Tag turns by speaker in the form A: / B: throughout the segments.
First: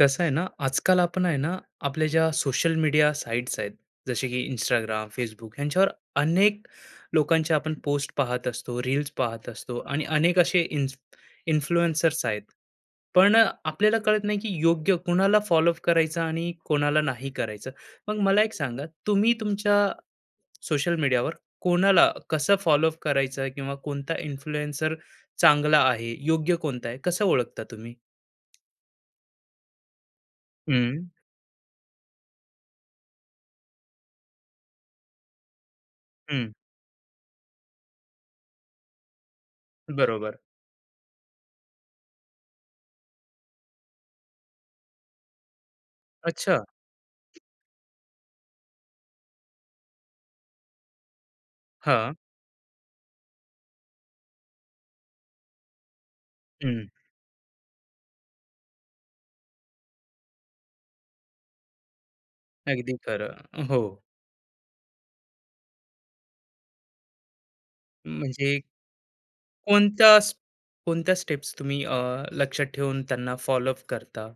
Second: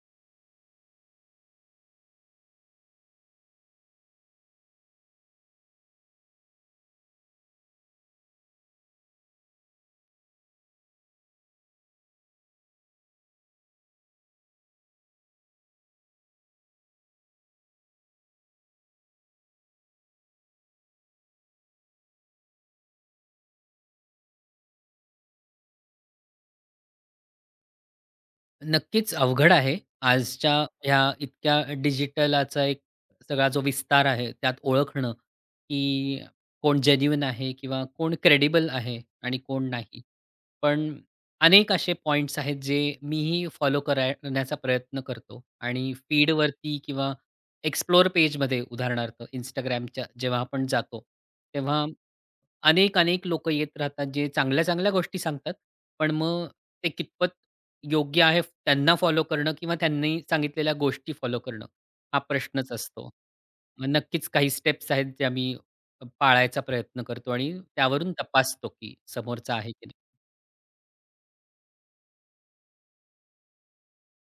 A: कसं आहे ना, आजकाल आपण आहे ना, आपल्या ज्या सोशल मीडिया साइट्स आहेत, जसे की Instagram, Facebook यांच्यावर अनेक लोकांच्या आपण पोस्ट पाहत असतो, रील्स पाहत असतो आणि अनेक असे इन्फ्लुएन्सर्स आहेत. पण आपल्याला कळत नाही की योग्य कोणाला फॉलोअप करायचं आणि कोणाला नाही करायचं. मग मला एक सांगा, तुम्ही तुमच्या सोशल मीडियावर कोणाला कसं फॉलोअप करायचं किंवा कोणता इन्फ्लुएन्सर चांगला आहे, योग्य कोणता आहे, कसं ओळखता तुम्ही?
B: नक्कीच अवघड आहे. आजच्या
A: हं,
B: ह्या इतक्या डिजिटलाचा एक सगळा जो विस्तार आहे, त्यात ओळखणं, की
A: हं.
B: कोण जेन्युइन आहे किंवा कोण क्रेडिबल आहे आणि कोण नाही.
A: बरोबर.
B: पण अनेक असे पॉइंट्स आहेत जे मीही फॉलो करण्याचा प्रयत्न करतो आणि
A: अच्छा.
B: फीडवरती किंवा एक्सप्लोर पेजमध्ये उदाहरणार्थ Instagramच्या जेव्हा आपण जातो, तेव्हा
A: हां.
B: अनेक-अनेक लोकं येत राहतात, जे चांगल्या-चांगल्या गोष्टी सांगतात. पण मग
A: हं.
B: ते कितपत योग्य आहे त्यांना फॉलो करणं किंवा त्यांनी सांगितलेल्या गोष्टी फॉलो करणं, हा प्रश्नच
A: अगदी
B: असतो.
A: खरं. हो.
B: मग नक्कीच काही स्टेप्स आहेत, ज्या मी पाळायचा प्रयत्न करतो आणि त्यावरून
A: म्हणजे
B: तपासतो, की समोरचा आहे की नाही.
A: कोणत्या स कोणत्या स्टेप्स तुम्ही लक्षात ठेवून त्यांना फॉलोअप करता?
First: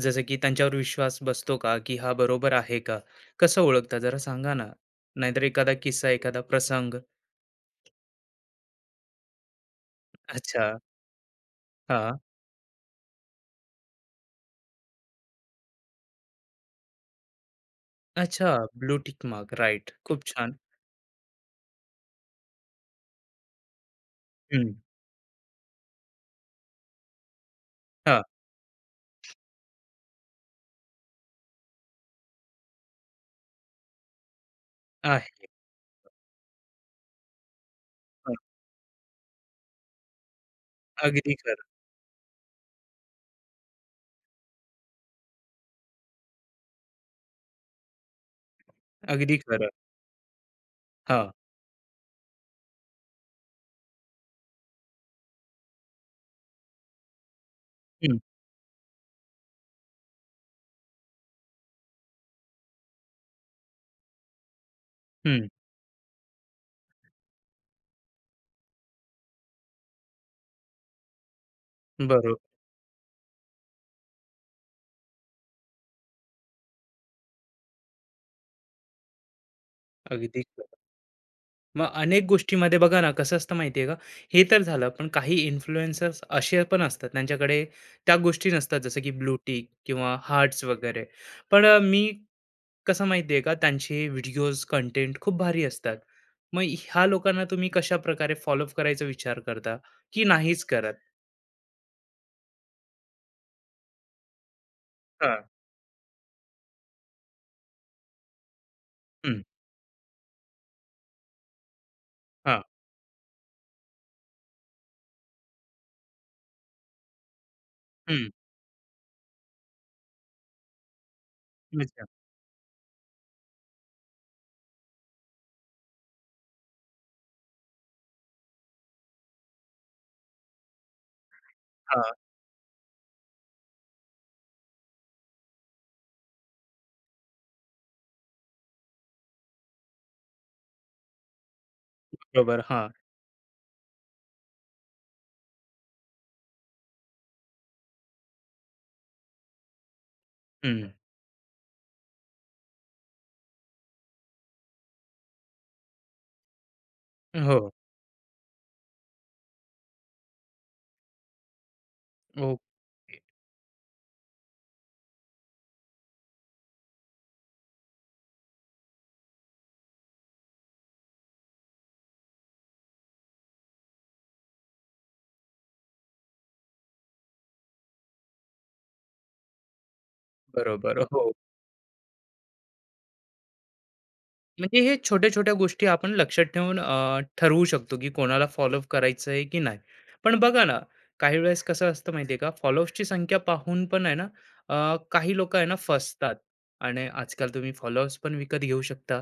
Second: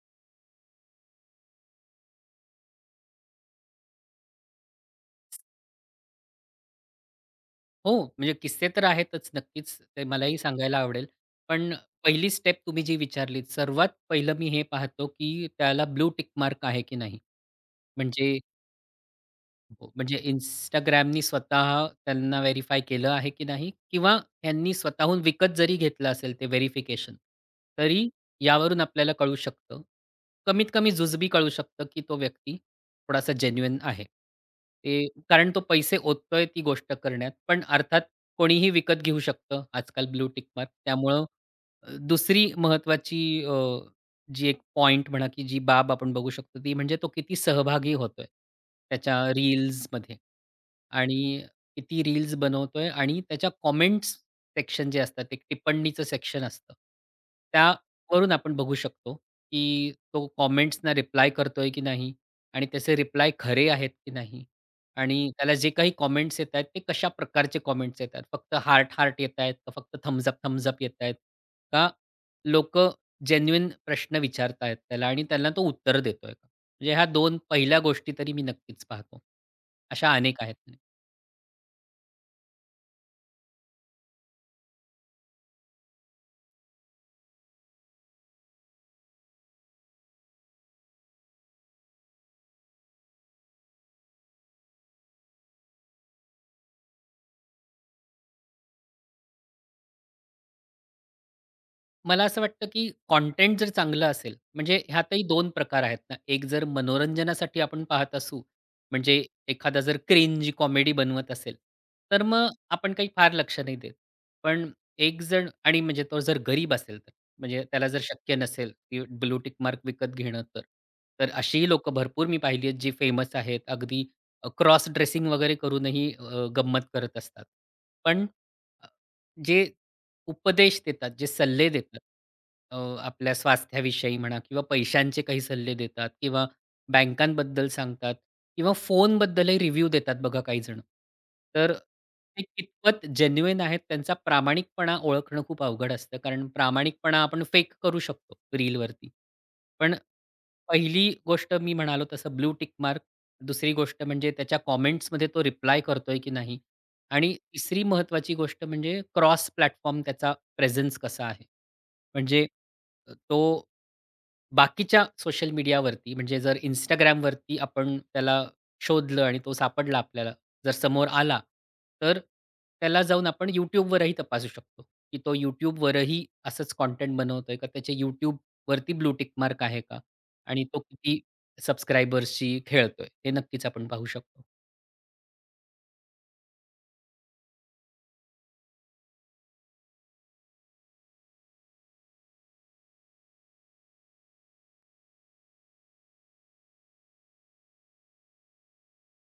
A: जसं की त्यांच्यावर विश्वास बसतो का, की हा बरोबर आहे का? कसं ओळखता जरा सांगा ना? नाहीतर एखादा किस्सा, एखादा प्रसंग?
B: हो, म्हणजे किस्से तर आहेतच नक्कीच, ते मलाही
A: अच्छा.
B: सांगायला आवडेल. पण
A: हां.
B: पहिली स्टेप तुम्ही जी विचारलीत, सर्वात पहिलं मी हे पाहतो, की त्याला ब्लू टिक मार्क आहे की नाही. म्हणजे
A: अच्छा. Blue tick mark.
B: हो,
A: राइट.
B: म्हणजे
A: खूप छान.
B: Instagramनी स्वतः त्यांना व्हेरिफाय केलं आहे की नाही किंवा त्यांनी
A: हं.
B: स्वतःहून विकत जरी घेतलं असेल ते व्हेरिफिकेशन, तरी
A: हां.
B: यावरून आपल्याला कळू शकतं. कमीत कमी जुजबी कळू शकतं की तो व्यक्ती थोडासा जेन्युइन आहे. ते
A: आहे.
B: कारण तो पैसे ओततोय ती गोष्ट करण्यात. पण अर्थात
A: हं.
B: कोणीही विकत घेऊ शकतं आजकाल ब्लू टिक मार्क. त्यामुळं
A: अगदी खरं.
B: दुसरी महत्त्वाची जी एक पॉइंट म्हणा, की जी बाब आपण बघू शकतो, ती म्हणजे तो किती सहभागी होतोय त्याच्या
A: अगदी खरं.
B: रील्समध्ये
A: हां.
B: आणि किती रील्स बनवतोय आणि त्याच्या कॉमेंट्स सेक्शन जे असतात, एक टिप्पणीचं सेक्शन असतं.
A: हं.
B: त्यावरून आपण बघू शकतो, की तो कॉमेंट्सना रिप्लाय करतोय की नाही आणि त्याचे रिप्लाय खरे आहेत की नाही आणि
A: हं.
B: त्याला जे काही कॉमेंट्स येतायत, ते कशा प्रकारचे कॉमेंट्स येतायत. फक्त हार्ट-हार्ट येतायत का फक्त थम्स अप, थम्स अप का
A: बरोबर.
B: लोकं जेन्युइन प्रश्न विचारतायत त्याला आणि त्याला तो उत्तर देतोय का? म्हणजे ह्या 2 पहिल्या गोष्टी तरी मी नक्कीच पाहतो. अशा
A: अगदी
B: अनेक आहेत.
A: खरं. मग अनेक गोष्टीमध्ये बघा ना कसं असतं माहिती आहे का, हे तर झालं, पण काही इन्फ्लुएन्सर्स असे पण असतात त्यांच्याकडे त्या गोष्टी नसतात, जसं की ब्लूटिक किंवा हार्ट्स वगैरे. पण मी कसं माहिती आहे का, त्यांचे व्हिडिओज कंटेंट खूप भारी असतात. मग ह्या लोकांना तुम्ही कशा प्रकारे फॉलोअप करायचा विचार करता की नाहीच करत?
B: मला असं वाटतं, की कंटेंट जर चांगलं असेल, म्हणजे ह्यातही
A: हा.
B: 2 प्रकार आहेत ना. एक जर मनोरंजनासाठी आपण पाहत असू, म्हणजे
A: हम्म.
B: एखादा जर क्रिंज कॉमेडी बनवत असेल, तर मग
A: हा.
B: आपण काही फार लक्ष नाही देत. पण एक जण आणि म्हणजे तो जर गरीब असेल तर, म्हणजे त्याला जर
A: हम्म.
B: शक्य नसेल, की ब्लू टिक मार्क विकत घेणं तर. तर अशीही लोकं
A: अच्छा.
B: भरपूर मी पाहिली आहेत, जी फेमस आहेत. अगदी क्रॉस ड्रेसिंग वगैरे करूनही गंमत करत असतात. पण जे उपदेश देतात, जे सल्ले देतात
A: हा.
B: आपल्या स्वास्थ्याविषयी म्हणा किंवा पैशांचे काही सल्ले देतात किंवा बँकांबद्दल सांगतात किंवा फोनबद्दलही रिव्ह्यू देतात बघा काही जण. तर ते
A: बरोबर. हा.
B: कितपत जेन्युइन आहेत त्यांचा प्रामाणिकपणा ओळखणं खूप अवघड असतं. कारण प्रामाणिकपणा आपण फेक करू शकतो रीलवरती. पण
A: हम्म.
B: पहिली गोष्ट मी म्हणालो तसं ब्लू टिक मार्क. दुसरी गोष्ट म्हणजे त्याच्या कॉमेंट्समध्ये तो रिप्लाय करतोय की नाही? आणि
A: हो.
B: तिसरी महत्वाची गोष्ट म्हणजे क्रॉस प्लॅटफॉर्म त्याचा प्रेझेन्स कसा आहे. म्हणजे
A: ओके.
B: तो बाकीच्या सोशल मीडियावरती म्हणजे जर Instagramवरती आपण त्याला शोधलं आणि तो सापडला आपल्याला, जर समोर आला, तर त्याला जाऊन आपण YouTubeवरही तपासू शकतो, की तो YouTubeवरही असंच कंटेंट बनवतोय का? त्याच्या YouTubeवरती ब्लू मार्क आहे का? आणि तो
A: बरोबर.
B: किती
A: हो.
B: सबस्क्रायबर्सशी खेळतोय, हे नक्कीच आपण पाहू शकतो.
A: म्हणजे हे छोट्या-छोट्या गोष्टी आपण लक्षात ठेवून ठरवू शकतो, की कोणाला फॉलो अप करायचं आहे की नाही. पण बघा ना, काही वेळेस कसं असतं माहिती आहे का, फॉलोअर्सची संख्या पाहून पण आहे ना, काही लोकं आहे ना फसतात आणि आजकाल तुम्ही फॉलोअर्स पण विकत घेऊ शकता,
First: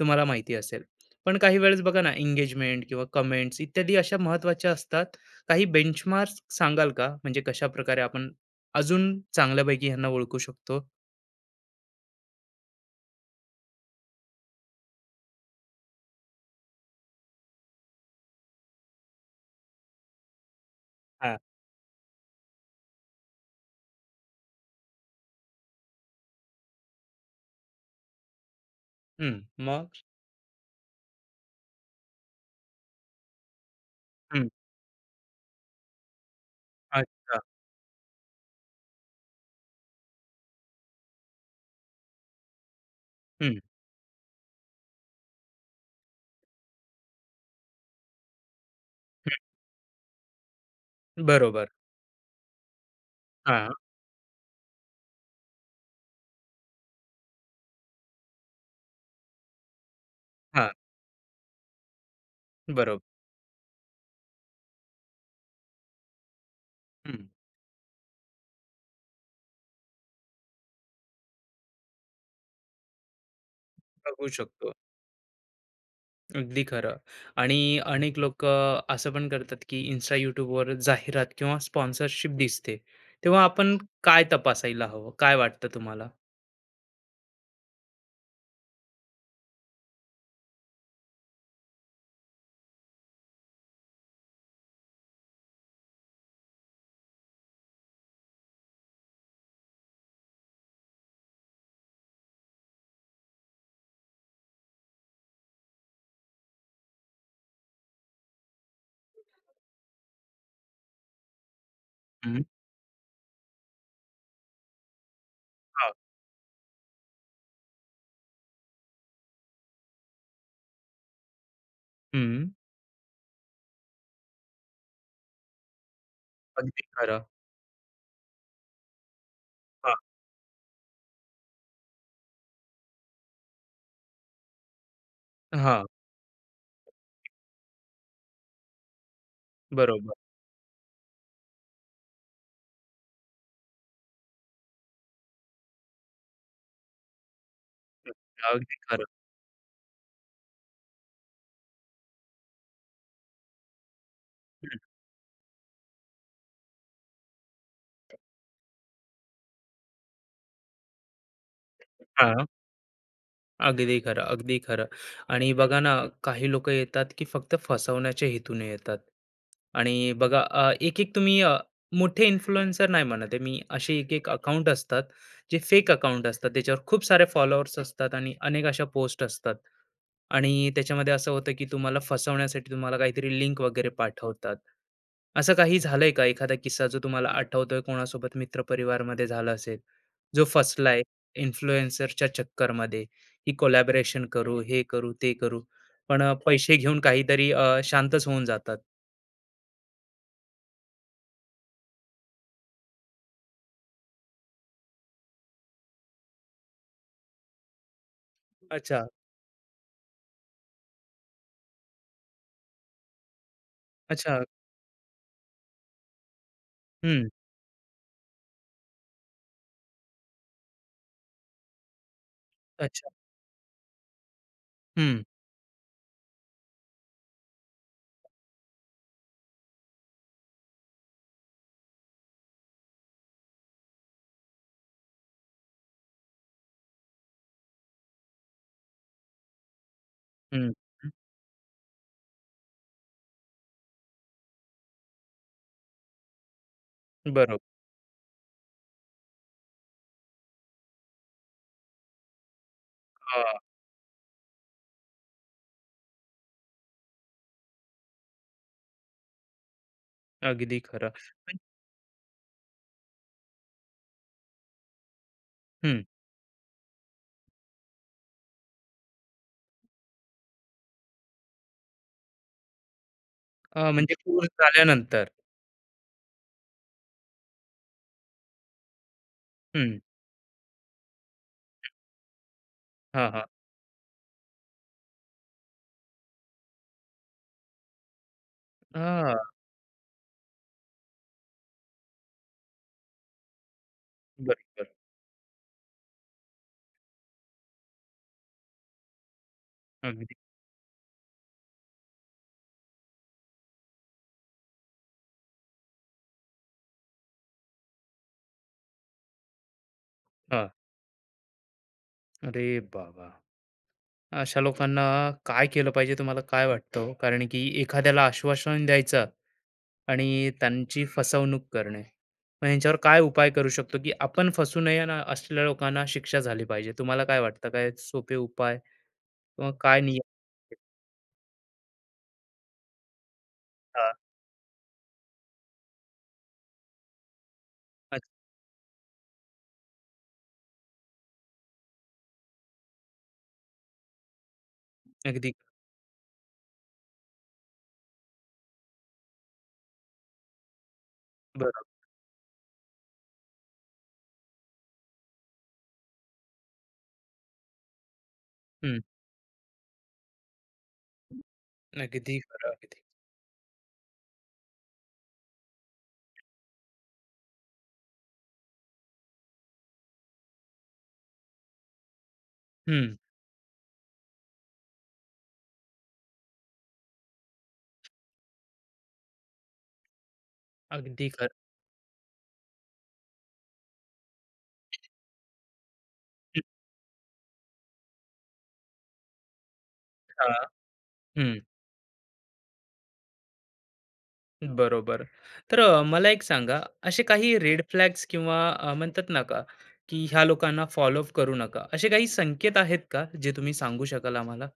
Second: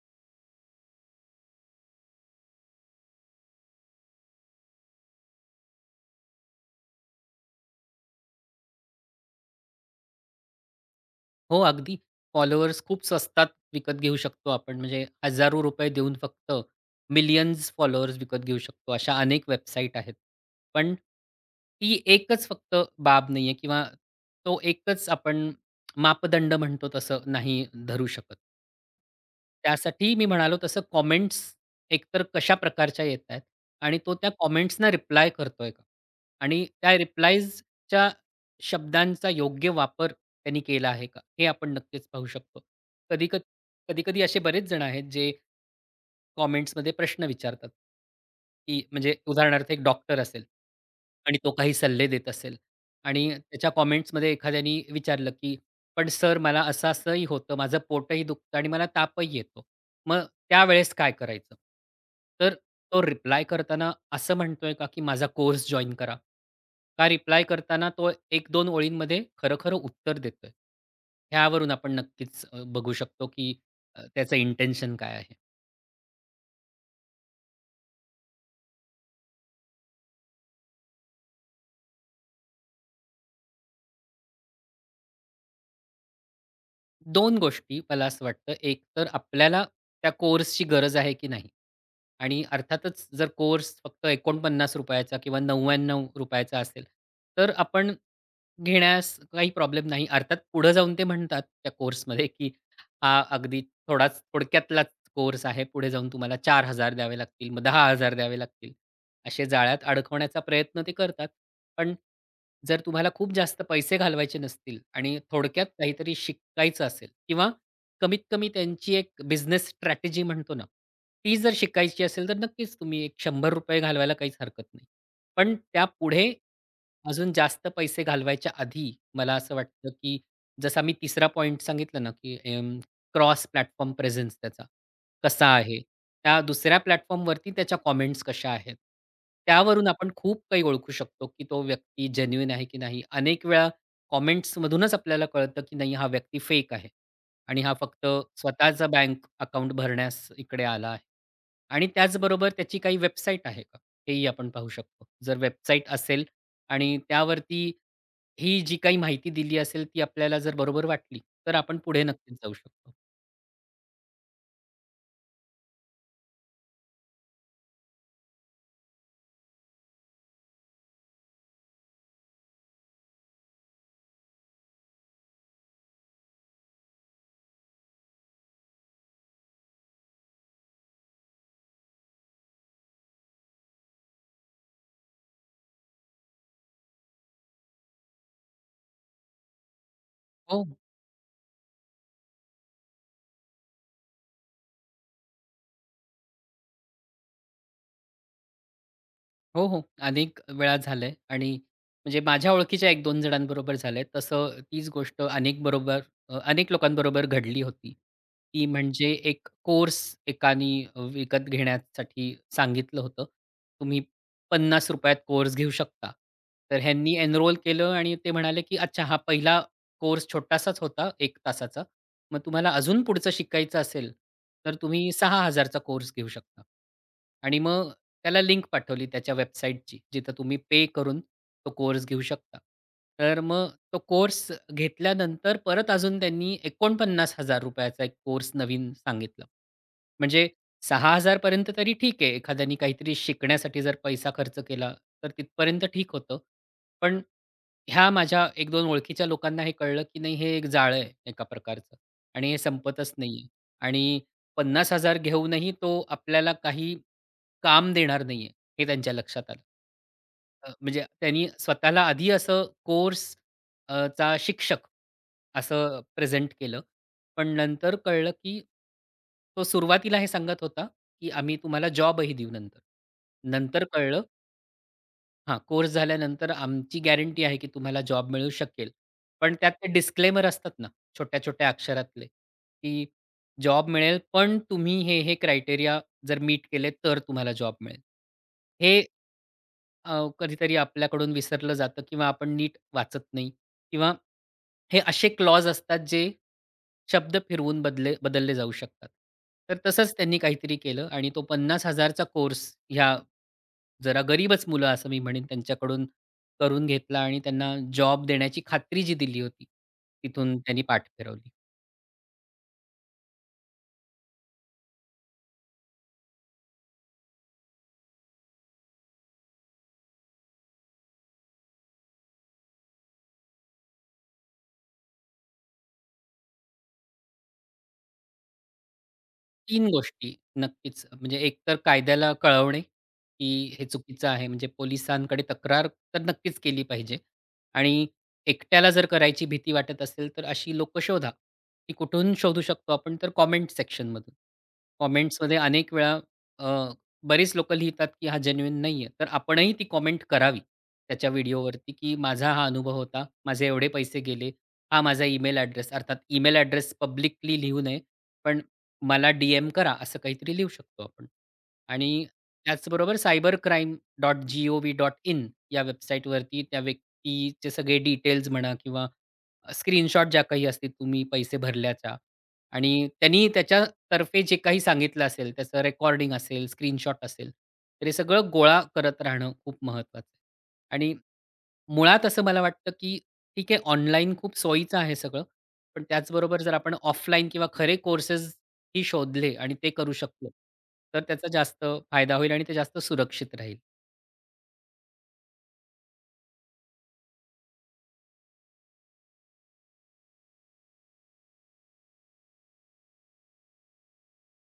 A: तुम्हाला माहिती असेल. पण काही वेळेस बघा ना, एंगेजमेंट किंवा कमेंट्स इत्यादी अशा महत्त्वाच्या असतात. काही बेंचमार्क्स सांगाल का? म्हणजे कशाप्रकारे आपण अजून चांगल्यापैकी ह्यांना ओळखू शकतो?
B: हो, अगदी. फॉलोअर्स खूप स्वस्तात विकत घेऊ शकतो आपण. म्हणजे हजारो रुपये देऊन फक्त मिलियन्स फॉलोअर्स विकत घेऊ शकतो. अशा अनेक वेबसाईट आहेत. पण
A: हां.
B: ती एकच फक्त बाब नाहीये किंवा तो एकच आपण मापदंड म्हणतो तसं नाही धरू शकत.
A: हं, मग?
B: त्यासाठी मी म्हणालो तसं कॉमेंट्स एकतर कशा प्रकारच्या येतायत आणि तो त्या
A: हं.
B: कॉमेंट्सना रिप्लाय करतोय का? आणि त्या
A: अच्छा.
B: रिप्लायजच्या शब्दांचा योग्य वापर त्यांनी केला आहे का? हे आपण नक्कीच पाहू शकतो. कधी-कध
A: हं.
B: कधी-कधी असे बरेच जण आहेत जे कॉमेंट्समध्ये प्रश्न विचारतात, की म्हणजे उदाहरणार्थ एक डॉक्टर असेल आणि तो
A: बरोबर.
B: काही सल्ले देत असेल आणि
A: हां,
B: त्याच्या कॉमेंट्समध्ये एखाद्याने विचारलं, की "पण सर मला असं-असंही होतं, माझं पोटही दुखतं आणि मला तापही येतो. मग
A: हां.
B: त्यावेळेस काय करायचं?" तर
A: बरोबर.
B: तो रिप्लाय करताना असं म्हणतोय का, की "माझा कोर्स जॉइन करा?" का
A: हं.
B: रिप्लाय करताना तो 1-2 ओळींमध्ये खरं-खरं उत्तर देतोय? ह्यावरून आपण नक्कीच बघू शकतो, की
A: बघू
B: त्याचं
A: शकतो.
B: इंटेन्शन काय आहे.
A: अगदी खरं. आणि अनेक लोकं असं पण करतात, की Insta, YouTubeवर जाहिरात किंवा स्पॉन्सरशिप दिसते. तेव्हा आपण काय तपासायला हवं? काय वाटतं तुम्हाला?
B: दोन गोष्टी मला असं वाटतं. एक तर आपल्याला त्या कोर्सची गरज आहे की नाही? आणि अर्थातच जर कोर्स फक्त ₹49 चा किंवा ₹99 रुपयाचा असेल, तर आपण घेण्यास काही प्रॉब्लेम नाही. अर्थात पुढे जाऊन ते म्हणतात त्या कोर्समध्ये, की हा अगदी थोडाच थोडक्यातलाच कोर्स आहे. पुढे जाऊन तुम्हाला 4,000 द्यावे लागतील, मग 10,000 द्यावे लागतील. असे जाळ्यात अडकवण्याचा प्रयत्न ते करतात. पण
A: हं.
B: जर तुम्हाला खूप जास्त पैसे घालवायचे नसतील आणि थोडक्यात
A: हां.
B: काहीतरी शिकायचं असेल किंवा कमीत कमी त्यांची एक बिझनेस स्ट्रॅटेजी म्हणतो ना, ती जर शिकायची असेल तर
A: हं.
B: नक्कीच तुम्ही एक ₹100 घालवायला काहीच हरकत नाही. पण त्यापुढे
A: अगदी खरं.
B: अजून जास्त पैसे घालवायच्या आधी मला असं वाटतं,
A: हां,
B: की जसा मी तिसरा पॉइंट सांगितला ना, की क्रॉस प्लॅटफॉर्म प्रेझेन्स त्याचा. कसा आहे?
A: हां.
B: त्या दुसऱ्या प्लॅटफॉर्मवरती त्याच्या कॉमेंट्स कशा आहेत? त्यावरून आपण
A: बरोबर.
B: खूप काही ओळखू शकतो, की तो व्यक्ती जेन्युइन आहे की नाही. अनेक वेळा कॉमेंट्समधूनच आपल्याला कळतं, की नाही हा व्यक्ती फेक आहे आणि हा फक्त
A: हं. अगदी
B: स्वतःचा
A: खरं.
B: बँक अकाउंट भरण्यास इकडे आला आहे. आणि त्याचबरोबर त्याची काही वेबसाईट आहे का? हेही आपण पाहू
A: हं.
B: शकतो. जर वेबसाईट असेल आणि त्यावरती ही जी काही माहिती दिली असेल, ती आपल्याला जर बरोबर वाटली, तर आपण पुढे नक्कीच
A: हां.
B: जाऊ शकतो.
A: अगदी खरं, अगदी खरं. आणि बघा ना, काही लोक येतात की फक्त फसवण्याच्या हेतूने येतात. आणि बघा एक-एक तुम्ही मोठे इन्फ्लुएन्सर नाही म्हणत आहे मी. असे एक-एक अकाउंट असतात, जे फेक अकाउंट असतात. त्याच्यावर खूप सारे फॉलोअर्स असतात आणि अनेक अशा पोस्ट असतात. आणि त्याच्यामध्ये असं होतं की तुम्हाला फसवण्यासाठी तुम्हाला काहीतरी लिंक वगैरे पाठवतात. असं काही झालंय का? एखादा किस्सा जो तुम्हाला आठवतोय कोणासोबत मित्रपरिवारमध्ये झाला असेल, जो
B: हो.
A: फसलाय इन्फ्लुएन्सरच्या चक्करमध्ये? की कोलॅबोरेशन करू, हे करू, ते करू. पण पैसे घेऊन काहीतरी शांतच होऊन जातात.
B: हो, हो. अनेक वेळा झालंय आणि म्हणजे माझ्या ओळखीच्या 1-2 जणांबरोबर झालंय. तसं तीच गोष्ट अनेक लोकांबरोबर घडली होती. ती
A: अच्छा,
B: म्हणजे एक कोर्स एकानी विकत घेण्यासाठी सांगितलं होतं. तुम्ही
A: अच्छा.
B: ₹50 त कोर्स घेऊ शकता. तर ह्यांनी
A: हं.
B: एनरोल केलं आणि ते म्हणाले, की अच्छा हा पहिला कोर्स छोटासाच होता 1 तासाचा. मग तुम्हाला अजून
A: अच्छा.
B: पुढचं शिकायचं असेल, तर तुम्ही
A: हं,
B: 6,000 चा कोर्स घेऊ शकता. आणि मग त्याला लिंक पाठवली त्याच्या वेबसाईटची, जिथं तुम्ही पे करून तो कोर्स घेऊ शकता. तर मग तो कोर्स घेतल्यानंतर परत अजून त्यांनी 49,000 चा एक कोर्स नवीन सांगितला. म्हणजे
A: हं, हं.
B: 6,000 पर्यंत तरी ठीक आहे. एखाद्याने काहीतरी शिकण्यासाठी जर पैसा खर्च केला, तर तिथपर्यंत ठीक होतं. पण
A: बरोबर.
B: ह्या माझ्या 1-2 ओळखीच्या लोकांना हे कळलं, की नाही हे एक जाळं आहे एका प्रकारचं. आणि हे संपतच नाहीये.
A: हां,
B: आणि 50,000 घेऊनही तो आपल्याला काही काम देणार नाहीये, हे त्यांच्या लक्षात आलं.
A: अगदी
B: म्हणजे
A: खरं.
B: त्यांनी
A: पण
B: स्वतःला आधी असं कोर्स चा शिक्षक असं
A: हं.
B: प्रेझेंट केलं. पण नंतर कळलं, की तो सुरुवातीला हे सांगत होता, की आम्ही तुम्हाला जॉबही देऊ नंतर. नंतर
A: म्हणजे
B: कळलं
A: कोर्स झाल्यानंतर.
B: हां, कोर्स झाल्यानंतर आमची गॅरंटी आहे की तुम्हाला जॉब मिळू शकेल. पण त्यात ते
A: हं.
B: डिस्क्लेमर असतात ना, छोट्या-छोट्या अक्षरातले, की
A: हां, हां.
B: जॉब मिळेल, पण तुम्ही हे, हे क्रायटेरिया जर मीट केले तर तुम्हाला जॉब मिळेल. हे
A: हां,
B: कधीतरी आपल्याकडून विसरलं जातं किंवा आपण नीट वाचत नाही किंवा
A: बरोबर.
B: हे असे क्लॉज असतात जे शब्द फिरवून बदलले जाऊ शकतात. तर तसंच
A: अगदी.
B: त्यांनी काहीतरी केलं आणि तो 50,000चा कोर्स ह्या जरा गरीबच मुलं असं मी म्हणेन त्यांच्याकडून करून घेतला आणि त्यांना जॉब देण्याची खात्री जी दिली होती, तिथून
A: हां.
B: त्यांनी पाठ फिरवली.
A: अरे बाबा! अशा लोकांना काय केलं पाहिजे, तुम्हाला काय वाटतं हो? कारण की एखाद्याला आश्वासन द्यायचं आणि त्यांची फसवणूक करणे. मग ह्यांच्यावर काय उपाय करू शकतो, की आपण फसू नये आणि असलेल्या लोकांना शिक्षा झाली पाहिजे. तुम्हाला काय वाटतं? काय सोपे उपाय किंवा
B: 3
A: काय नियम?
B: गोष्टी नक्कीच. म्हणजे एक तर कायद्याला कळवणे, की हे
A: हां,
B: चुकीचं आहे. म्हणजे पोलिसांकडे तक्रार तर नक्कीच केली पाहिजे. आणि
A: अग,
B: एकट्याला जर करायची भीती वाटत असेल, तर अशी लोकं शोधा. ती कुठून शोधू शकतो आपण? तर कॉमेंट सेक्शनमधून.
A: अगदी
B: कॉमेंट्समध्ये अनेक वेळा अ, बरीच लोकं लिहितात, की हा जेन्युइन नाहीये. तर आपणही ती कॉमेंट करावी त्याच्या
A: बरोबर.
B: व्हिडिओवरती, की माझा हा अनुभव होता. माझे एवढे पैसे गेले. हा माझा ईमेल ॲड्रेस अर्थात ईमेल ॲड्रेस पब्लिकली लिहू नये. पण
A: हं,
B: मला डी-एम करा, असं काहीतरी लिहू शकतो आपण. आणि
A: अगदी खरं, अगदी.
B: त्याचबरोबर cybercrime.gov.in या वेबसाईटवरती त्या व्यक्तीचे सगळे डिटेल्स म्हणा किंवा स्क्रीनशॉट ज्या काही असतील तुम्ही पैसे भरल्याच्या आणि
A: हं,
B: त्यांनी त्याच्यातर्फे जे काही सांगितलं असेल, त्याचं रेकॉर्डिंग असेल, स्क्रीनशॉट असेल, तर हे सगळं गोळा करत राहणं खूप महत्त्वाचं आहे. आणि
A: अगदी खरं.
B: मुळात असं मला वाटतं, की ठीक आहे ऑनलाईन खूप सोयीचं आहे सगळं. पण त्याचबरोबर
A: हं,
B: जर आपण ऑफलाईन किंवा खरे कोर्सेस ही शोधले आणि ते करू शकलो,
A: हां,
B: तर त्याचा जास्त फायदा होईल आणि ते जास्त सुरक्षित राहील.
A: बरोबर. तर मला एक सांगा, असे काही रेड फ्लॅग्स किंवा म्हणतात ना का, की ह्या लोकांना फॉलो करू नका. असे काही संकेत आहेत का, जे तुम्ही सांगू शकाल आम्हाला?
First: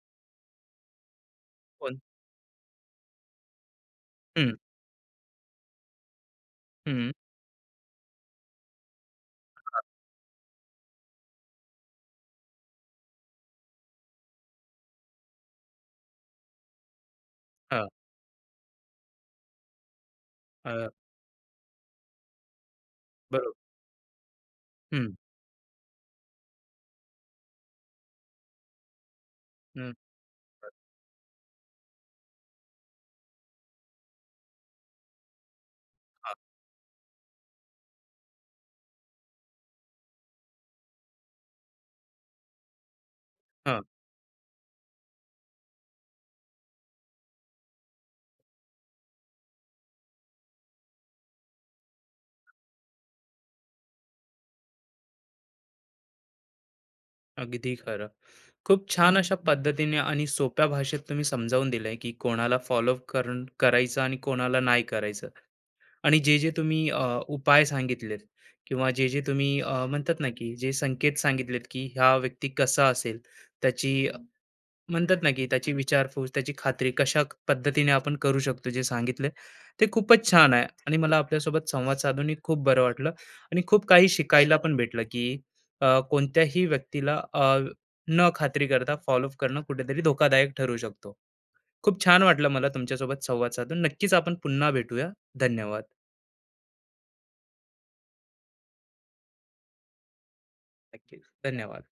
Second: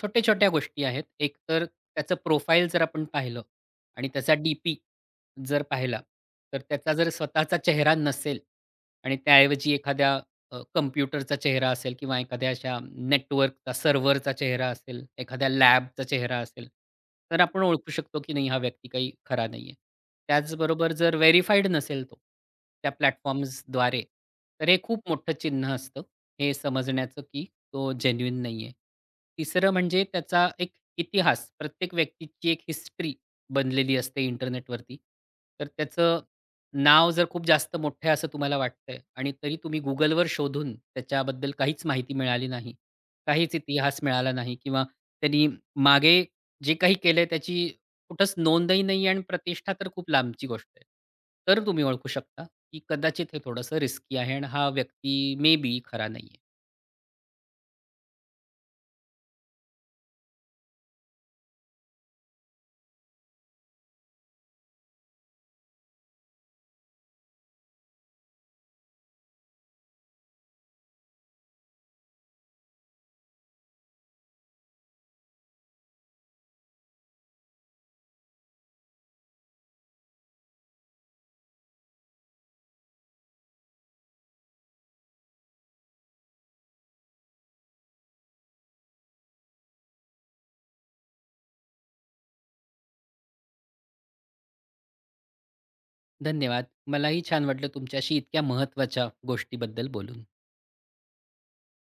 B: छोट्या-छोट्या गोष्टी आहेत. एक तर
A: कोण?
B: त्याचं प्रोफाईल जर आपण पाहिलं आणि त्याचा
A: हं,
B: डी-पी जर पाहिला, तर त्याचा जर
A: हं.
B: स्वतःचा चेहरा नसेल आणि त्याऐवजी
A: हां,
B: एखाद्या कॉम्प्युटरचा चेहरा असेल किंवा एखाद्या अशा नेटवर्कचा, सर्व्हरचा चेहरा असेल, एखाद्या लॅबचा चेहरा असेल, तर आपण
A: हां.
B: ओळखू शकतो की नाही हा व्यक्ती काही खरा नाहीये. त्याचबरोबर जर व्हेरिफाईड नसेल तो, त्या
A: बरोबर.
B: प्लॅटफॉर्म्सद्वारे, तर हे खूप
A: हं,
B: मोठं चिन्ह असतं, हे समजण्याचं की तो जेन्युइन नाहीये. तिसरं
A: हं.
B: म्हणजे त्याचा एक इतिहास, प्रत्येक व्यक्तीची एक हिस्ट्री बनलेली असते इंटरनेटवरती. तर त्याचं
A: हां,
B: नाव जर खूप जास्त मोठं आहे असं तुम्हाला वाटतंय आणि तरी तुम्ही Googleवर शोधून त्याच्याबद्दल काहीच माहिती मिळाली नाही. काहीच
A: हां.
B: इतिहास मिळाला नाही किंवा त्यांनी मागे जे काही केलंय त्याची कुठंच नोंदही नाहीये आणि प्रतिष्ठा तर खूप लांबची गोष्ट आहे. तर तुम्ही ओळखू शकता, की कदाचित हे थोडंसं रिस्की आहे आणि हा व्यक्ती मे बी खरा नाहीये.
A: अगदी खरं. खूप छान अशा पद्धतीने आणि सोप्या भाषेत तुम्ही समजावून दिलंय, की कोणाला फॉलो करून करायचं आणि कोणाला नाही करायचं. आणि जे-जे तुम्ही उपाय सांगितलेत किंवा जे-जे तुम्ही म्हणतात ना, की जे संकेत सांगितलेत, की हा व्यक्ती कसा असेल, त्याची म्हणतात ना की त्याची विचारपूस, त्याची खात्री कशा पद्धतीने आपण करू शकतो जे सांगितले, ते खूपच छान आहे आणि मला आपल्यासोबत संवाद साधूनही खूप बरं वाटलं आणि खूप काही शिकायला पण भेटलं की कोणत्याही व्यक्तीला न खात्री करता फॉलोअप करणं कुठेतरी धोकादायक ठरू शकतो. खूप छान वाटलं मला तुमच्यासोबत संवाद साधून. नक्कीच आपण पुन्हा भेटूया. धन्यवाद.
B: धन्यवाद. मलाही छान वाटलं तुमच्याशी इतक्या महत्त्वाच्या गोष्टीबद्दल बोलून.
A: नक्कीच. धन्यवाद.